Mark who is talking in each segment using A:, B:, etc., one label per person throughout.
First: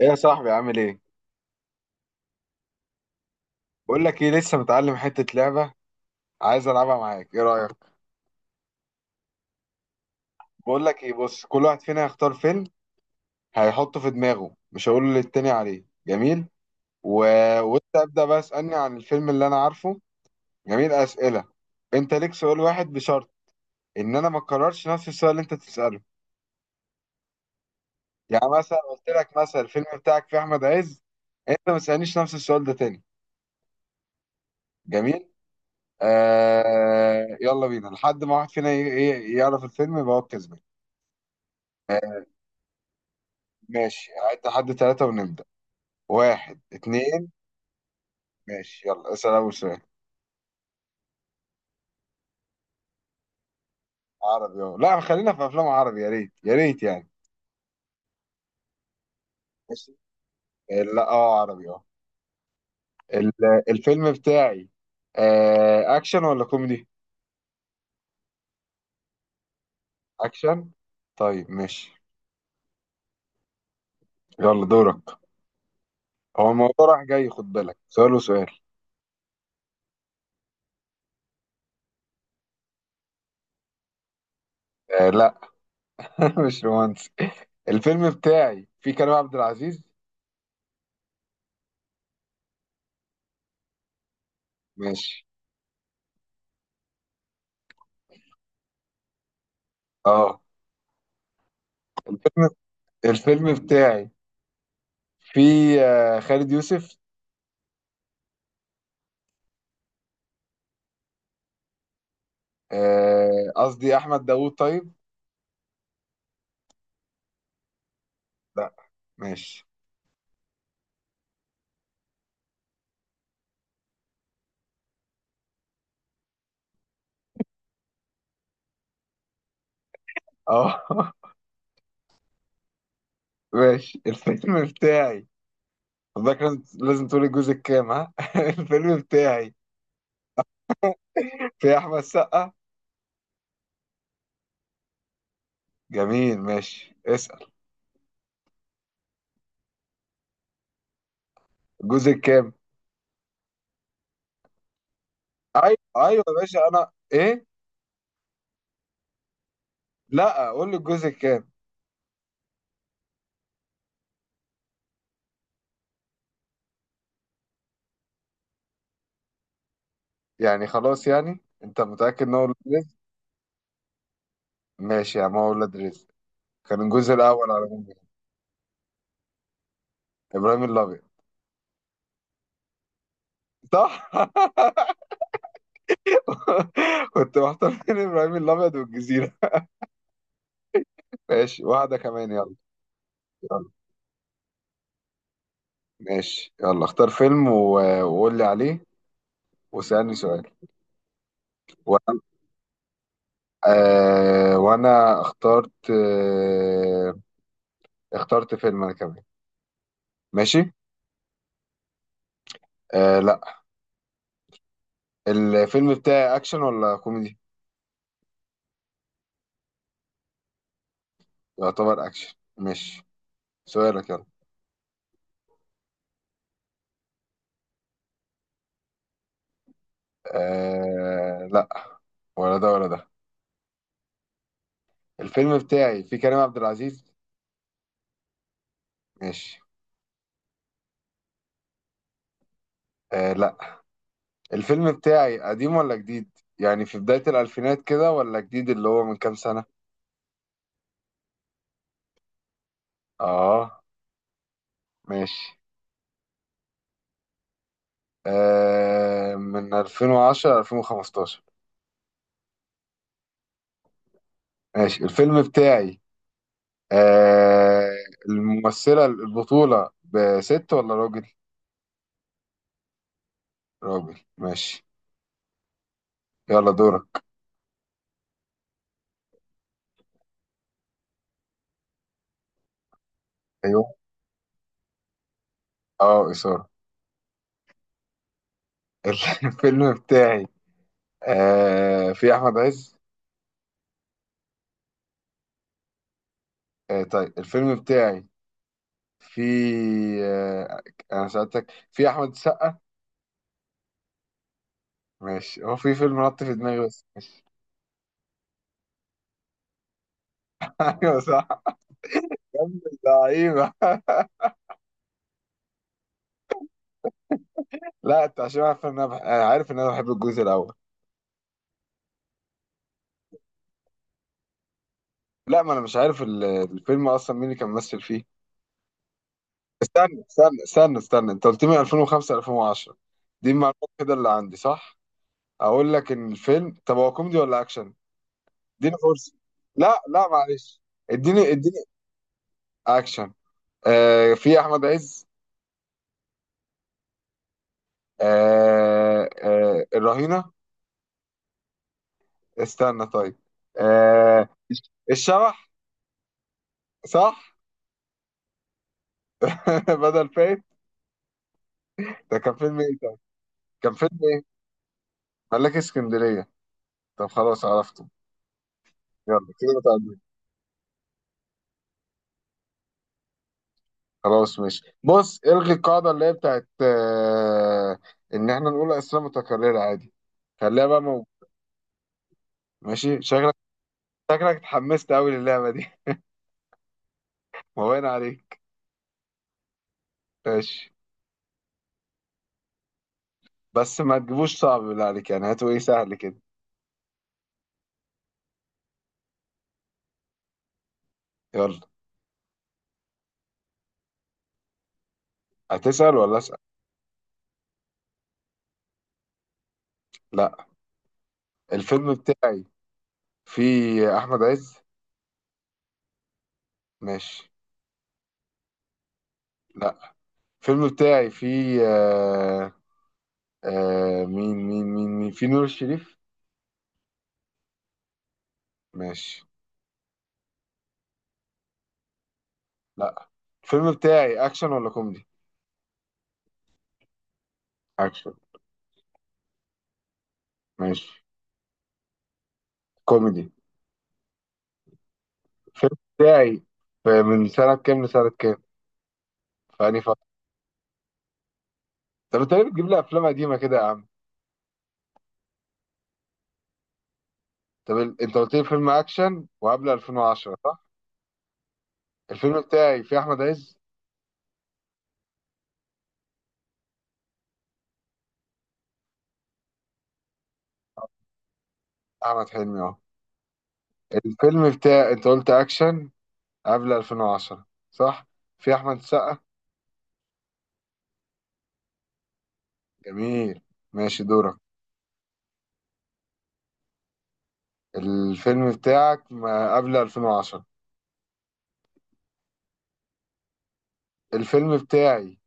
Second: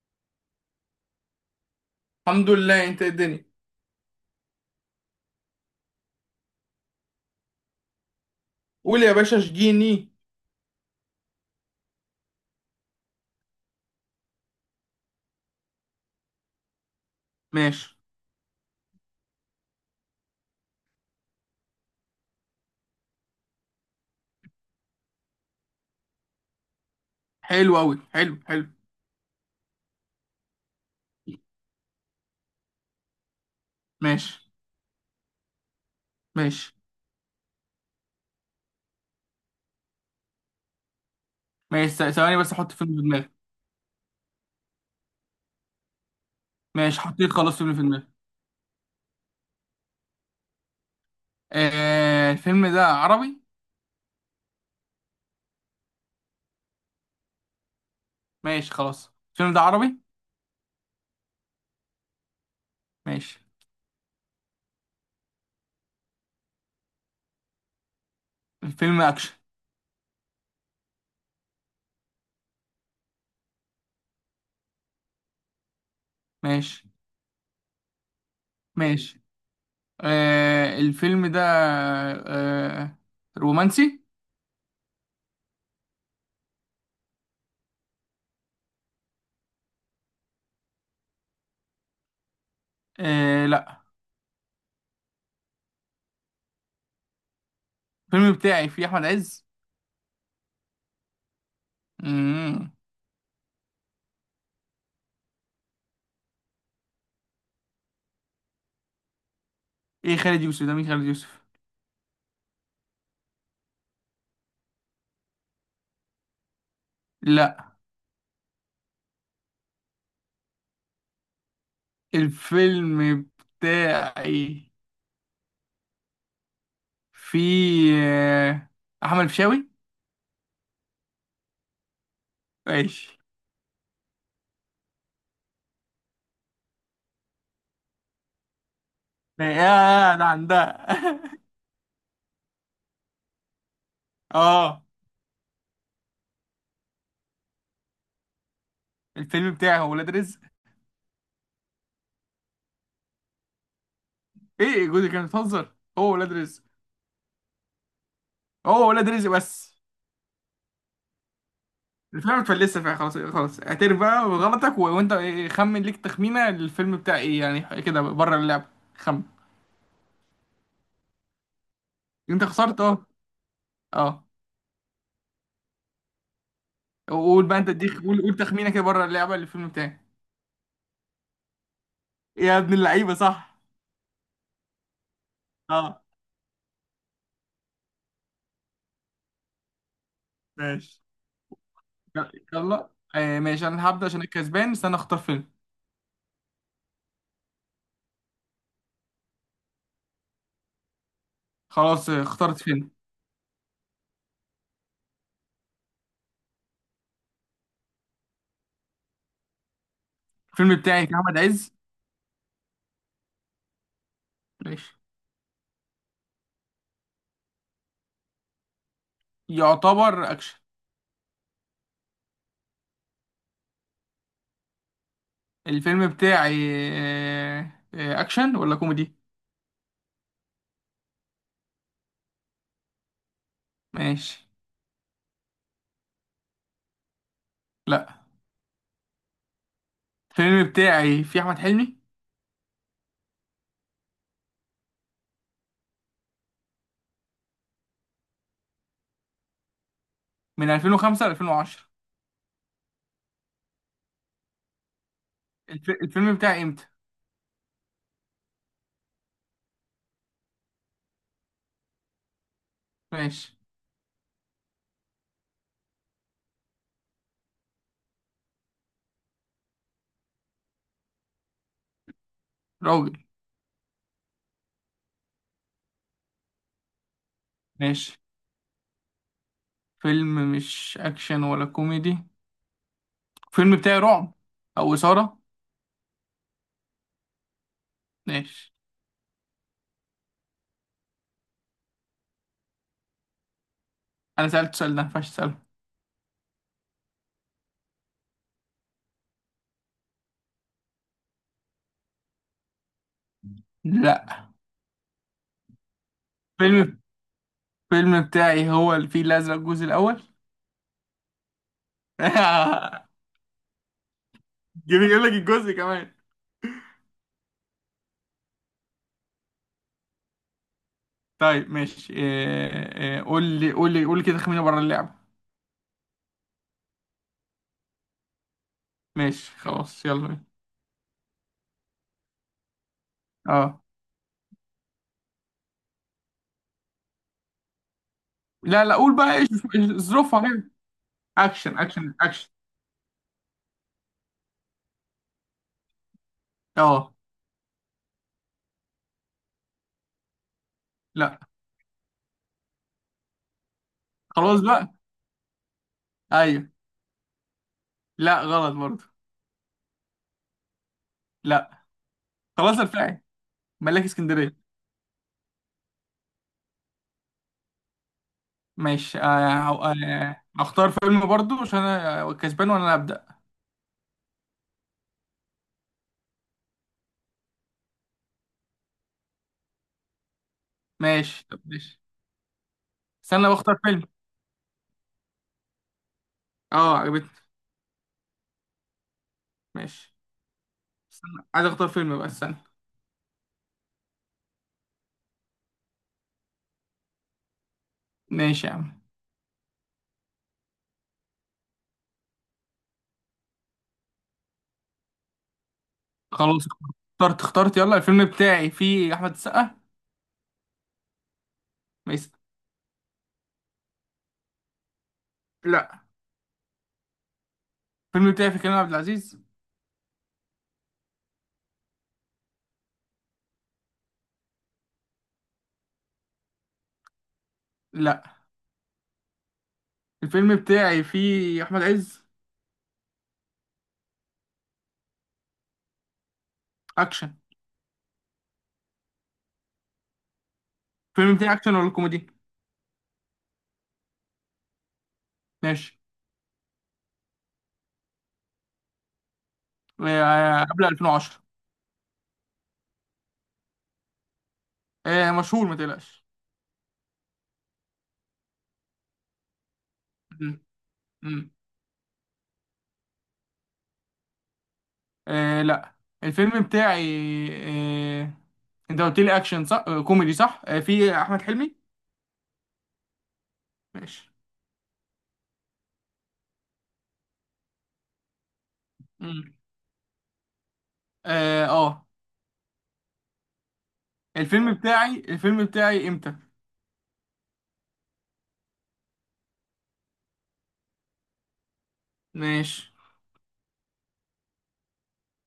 A: ايه يا صاحبي، عامل ايه؟
B: الحمد لله. انت ايه الدنيا؟
A: بقول لك ايه، لسه متعلم حته لعبه. عايز العبها معاك، ايه رايك؟
B: قول يا باشا، اشجيني.
A: بقول لك ايه، بص، كل واحد فينا هيختار فيلم، هيحطه في دماغه، مش هقول للتاني عليه. جميل. و...
B: ماشي.
A: وانت ابدا بقى اسالني عن الفيلم اللي انا عارفه. جميل، اسئله. انت ليك سؤال واحد بشرط ان انا ما اكررش نفس السؤال اللي انت تساله.
B: حلو قوي، حلو،
A: يعني
B: حلو.
A: مثلا قلت لك مثلا الفيلم بتاعك فيه احمد عز، انت ما تسالنيش نفس السؤال ده تاني.
B: ماشي،
A: جميل.
B: ماشي،
A: يلا بينا لحد ما واحد فينا يعرف الفيلم يبقى هو الكسبان.
B: ماشي، ث-
A: آه،
B: ثواني بس احط فيلم في دماغي.
A: ماشي. عد لحد ثلاثة ونبدأ. واحد،
B: ماشي، حطيت
A: اتنين.
B: خلاص فيلم في دماغي.
A: ماشي، يلا اسأل أول سؤال.
B: الفيلم ده عربي؟
A: عربي؟ اه لا، خلينا في أفلام عربي، يا ريت يا ريت يعني.
B: ماشي، خلاص. الفيلم ده
A: ماشي.
B: عربي.
A: لا، اه عربي اه.
B: ماشي.
A: الفيلم بتاعي أكشن ولا كوميدي؟
B: الفيلم اكشن.
A: أكشن. طيب ماشي. يلا دورك. هو الموضوع
B: ماشي،
A: راح جاي، خد بالك، سؤال وسؤال.
B: ماشي. الفيلم ده آه رومانسي؟
A: آه لا، مش رومانسي. الفيلم بتاعي فيه كريم عبد العزيز.
B: آه، لا.
A: ماشي.
B: الفيلم بتاعي فيه احمد عز.
A: اه. الفيلم
B: مم.
A: الفيلم بتاعي فيه خالد يوسف.
B: ايه خالد يوسف ده؟ مين خالد يوسف؟
A: قصدي احمد داوود. طيب.
B: لا.
A: لا. ماشي.
B: الفيلم بتاعي في آه، احمد الفيشاوي.
A: اه
B: ماشي.
A: ماشي، الفيلم بتاعي. حضرتك لازم لازم تقولي الجزء الكام. ها الفيلم بتاعي
B: يا ده عندها.
A: في احمد سقا.
B: اه.
A: جميل، ماشي، اسأل.
B: الفيلم بتاعي هو ولاد رزق.
A: الجزء الكام؟
B: ايه، جوزي كانت بتهزر،
A: ايوه
B: هو
A: ايوه يا
B: ولاد رزق.
A: باشا، انا ايه.
B: هو ولاد رزق بس.
A: لا، قول لي الجزء الكام.
B: الفيلم متفلسه فيها. خلاص، خلاص، اعترف بقى بغلطك، و... وانت إيه، خمن ليك تخمينه الفيلم بتاع ايه يعني، كده بره اللعبه. خمن.
A: يعني خلاص، يعني انت متأكد ان هو
B: انت
A: ولاد
B: خسرت.
A: رزق؟
B: اه. اه.
A: ماشي يا عم، هو ولاد رزق. كان الجزء
B: قول
A: الاول
B: بقى،
A: على
B: انت اديك،
A: مين؟
B: قول، قول تخمينه كده بره اللعبه الفيلم بتاعي.
A: ابراهيم الابيض.
B: يا ابن اللعيبه، صح.
A: صح.
B: اه.
A: كنت محتار بين ابراهيم الابيض والجزيرة.
B: ماشي،
A: ماشي، واحدة كمان يلا.
B: يلا. ماشي،
A: يلا.
B: انا هبدأ عشان الكسبان. استنى، اختار فيلم.
A: ماشي، يلا اختار فيلم وقول لي عليه. واسألني سؤال.
B: خلاص،
A: وانا
B: اخترت فيلم.
A: وانا اخترت اخترت فيلم انا كمان. ماشي.
B: الفيلم بتاعي كان احمد عز.
A: آه لا.
B: ماشي.
A: الفيلم بتاعي اكشن ولا كوميدي؟
B: يعتبر اكشن.
A: يعتبر اكشن. ماشي. سؤالك يلا.
B: الفيلم بتاعي آه اكشن ولا كوميدي؟
A: آه لا، ولا ده ولا ده.
B: ماشي.
A: الفيلم بتاعي فيه كريم عبد العزيز.
B: لا.
A: ماشي.
B: الفيلم بتاعي فيه احمد حلمي
A: آه لا. الفيلم بتاعي قديم ولا جديد؟ يعني في بداية الألفينات كده، ولا جديد اللي هو من كام سنة.
B: من 2005 ل 2010.
A: اه. ماشي.
B: الفيلم بتاعي امتى؟
A: آه من 2010 ل 2015.
B: ماشي.
A: ماشي، الفيلم بتاعي آه الممثلة البطولة بست ولا راجل؟
B: راجل.
A: راجل. ماشي. يلا دورك.
B: ماشي. فيلم مش اكشن ولا كوميدي. الفيلم
A: ايوه.
B: بتاعي رعب. او اثارة.
A: اه، إثارة.
B: ماشي.
A: الفيلم بتاعي في أحمد عز.
B: انا سألت السؤال ده، ما ينفعش اسأله.
A: آه طيب، الفيلم بتاعي في آه أنا سألتك في أحمد السقا.
B: لا.
A: ماشي، هو في فيلم نط في دماغي
B: فيلم
A: بس.
B: الفيلم بتاعي هو الفيل الأزرق الجزء الأول.
A: أيوه صح. يا ابن اللعيبة.
B: يجيب لك الجزء كمان.
A: لا، أنت عشان عارف إن أنا أنا عارف إن أنا بحب الجزء الأول.
B: طيب، ماشي. قول لي، قول لي، قول لي كده خمينة بره اللعبة.
A: لا، ما انا مش عارف الفيلم اصلا مين اللي كان ممثل فيه.
B: ماشي، خلاص.
A: استنى
B: يلا بينا.
A: استنى استنى استنى، انت قلت لي 2005 2010. دي
B: اه.
A: المعلومات كده اللي عندي، صح؟ اقول لك ان الفيلم، طب هو كوميدي ولا اكشن.
B: لا، لا،
A: اديني
B: قول
A: فرصه.
B: بقى
A: لا لا
B: ظروفها كده.
A: معلش. اديني اديني.
B: اكشن، اكشن، اكشن.
A: اكشن. آه في احمد عز.
B: اه.
A: الرهينه.
B: لا،
A: استنى طيب. آه
B: خلاص بقى.
A: الشبح.
B: ايوه.
A: صح.
B: لا، غلط برضه.
A: بدل فايت.
B: لا.
A: ده كان
B: خلاص.
A: فيلم ايه ده؟
B: الفاعل.
A: كان
B: ملاك
A: فيلم ايه؟
B: اسكندرية.
A: ملاك اسكندريه. طب خلاص عرفته.
B: ماشي.
A: يلا كده.
B: هختار فيلم برضه عشان انا كسبان وانا اللي هبدأ.
A: خلاص ماشي، بص، الغي القاعدة اللي هي بتاعت ان احنا نقول اسئلة متكررة. عادي، خليها بقى موجودة.
B: ماشي، طب، ماشي.
A: ماشي.
B: استنى، بختار فيلم.
A: شكلك اتحمست قوي للعبة دي.
B: اه، عجبتني.
A: مبين عليك.
B: ماشي،
A: ماشي.
B: استنى. عايز اختار فيلم بقى، استنى.
A: بس ما تجيبوش صعب، بالله عليك يعني، هاتوا ايه سهل كده.
B: ماشي يا عم.
A: يلا. هتسأل ولا اسأل؟
B: خلاص، اخترت، اخترت. يلا، الفيلم بتاعي فيه احمد السقا.
A: لا، الفيلم
B: ميس.
A: بتاعي فيه احمد عز.
B: لا.
A: ماشي.
B: الفيلم بتاعي فيه كريم عبد العزيز.
A: لا، الفيلم بتاعي فيه مين مين مين مين، فيه نور الشريف.
B: لا.
A: ماشي.
B: الفيلم بتاعي فيه احمد عز.
A: لا، الفيلم بتاعي اكشن ولا كوميدي؟
B: اكشن.
A: اكشن. ماشي.
B: الفيلم بتاعي اكشن ولا كوميدي؟
A: كوميدي. الفيلم
B: ماشي.
A: بتاعي من سنة كام لسنة كام؟ في أنهي فترة؟
B: قبل 2010.
A: طب أنت ليه بتجيب لي أفلام قديمة كده يا عم؟
B: مشهور، ما تقلقش.
A: طب أنت قلت لي فيلم أكشن وقبل 2010
B: مم،
A: صح؟
B: مم.
A: الفيلم بتاعي فيه أحمد عز؟
B: آه، لا. الفيلم بتاعي، آه، انت قلت لي اكشن، صح؟ كوميدي، صح؟ فيه احمد حلمي.
A: أحمد حلمي أهو.
B: ماشي.
A: الفيلم بتاعي أنت قلت أكشن قبل 2010 صح؟ فيه أحمد السقا؟
B: مم. اه. آه.
A: جميل، ماشي، دورك.
B: الفيلم بتاعي امتى؟
A: الفيلم بتاعك ما قبل 2010.
B: ماشي.
A: الفيلم بتاعي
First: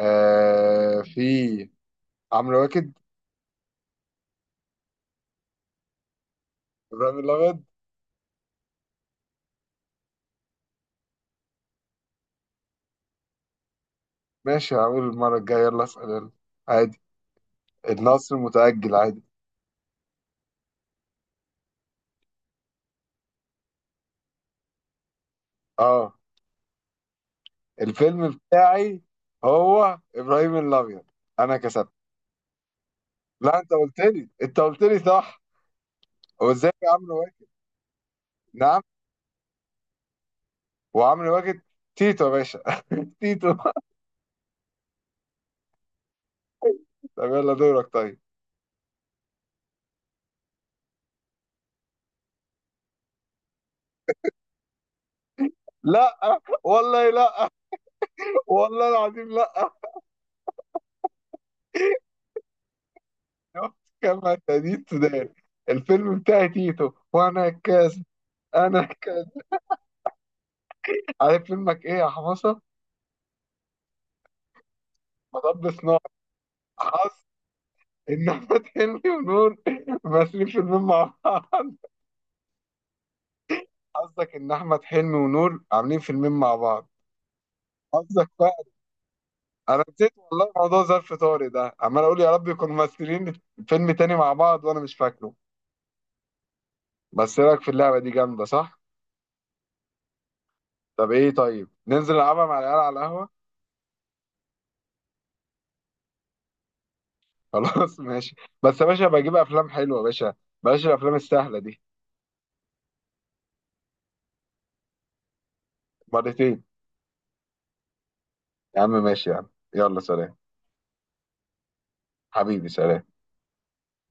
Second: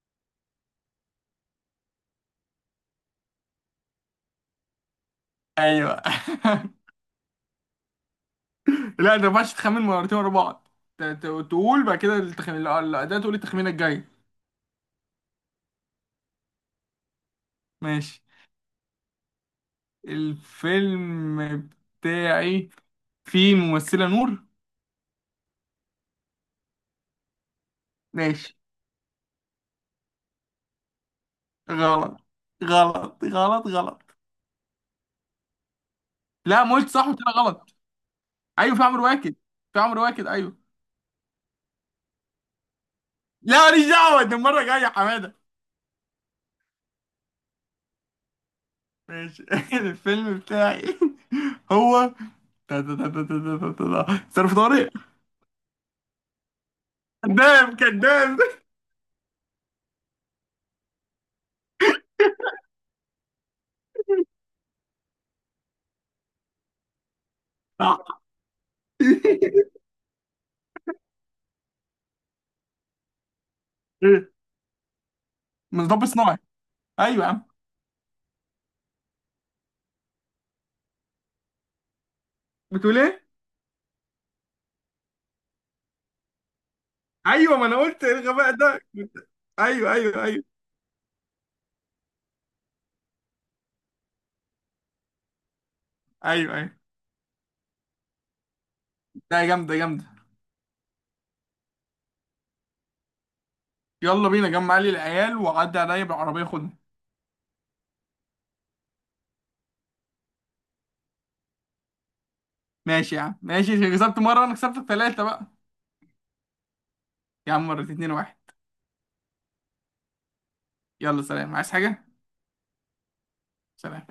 A: فيه عمرو واكد.
B: ايوه.
A: إبراهيم الأبيض.
B: لا، انت ما ينفعش تخمن مرتين ورا بعض. تقول بعد كده، ده تقول التخمينه الجايه.
A: ماشي، هقول المرة الجاية. يلا اسأل يلا. عادي،
B: ماشي.
A: النصر متأجل. عادي.
B: الفيلم بتاعي فيه ممثله نور.
A: اه. الفيلم
B: ماشي.
A: بتاعي هو إبراهيم الأبيض. أنا كسبت.
B: غلط، غلط،
A: لا،
B: غلط،
A: أنت
B: غلط.
A: قلت لي، أنت قلت لي صح. هو
B: لا،
A: إزاي
B: ما قلت
A: يا
B: صح، وقلت
A: عمرو
B: لها
A: واكد.
B: غلط. ايوه،
A: نعم.
B: في عمرو واكد. في عمرو واكد، ايوه.
A: وعمرو واكد، تيتو يا باشا. تيتو.
B: لا، ماليش دعوه، ده المره الجايه يا حماده.
A: طب يلا دورك طيب.
B: ماشي. الفيلم بتاعي. هو ظرف طارق.
A: لا والله لا.
B: كذاب، كذاب.
A: والله العظيم لا. كما تدين سودان. الفيلم بتاعي تيتو، وأنا كاس. أنا كاس.
B: ايه؟
A: عارف فيلمك إيه يا حمصة؟ مطب
B: من
A: صناعي.
B: رب صناعي. ايوه يا عم.
A: ان احمد حلمي ونور ماسكين فيلمين مع بعض.
B: بتقول ايه؟
A: قصدك ان احمد حلمي ونور عاملين فيلمين مع بعض.
B: ايوه، ما انا قلت إيه
A: قصدك
B: الغباء
A: بقى.
B: ده،
A: انا
B: ايوه،
A: نسيت
B: ايوه، ايوه.
A: والله موضوع ظرف طارق ده، عمال اقول يا رب يكونوا ممثلين فيلم تاني مع بعض وانا مش فاكره.
B: ايوه، ايوه.
A: بس إيه رايك في اللعبه دي، جامده صح؟
B: ده جامده، جامده.
A: طب ايه، طيب ننزل نلعبها مع العيال على القهوه.
B: يلا بينا، جمع لي العيال وعدي عليا بالعربيه، خدني.
A: خلاص ماشي. بس يا باشا، بجيب افلام حلوه يا باشا، بلاش الافلام السهله دي.
B: ماشي يا عم، ماشي. كسبت مره وانا كسبت ثلاثه بقى.
A: مرتين.
B: يا عم، مرة، اتنين، واحد.
A: يا عم ماشي يا عم. يلا سلام.
B: يلا، سلام. عايز حاجه؟
A: حبيبي سلام.
B: سلام.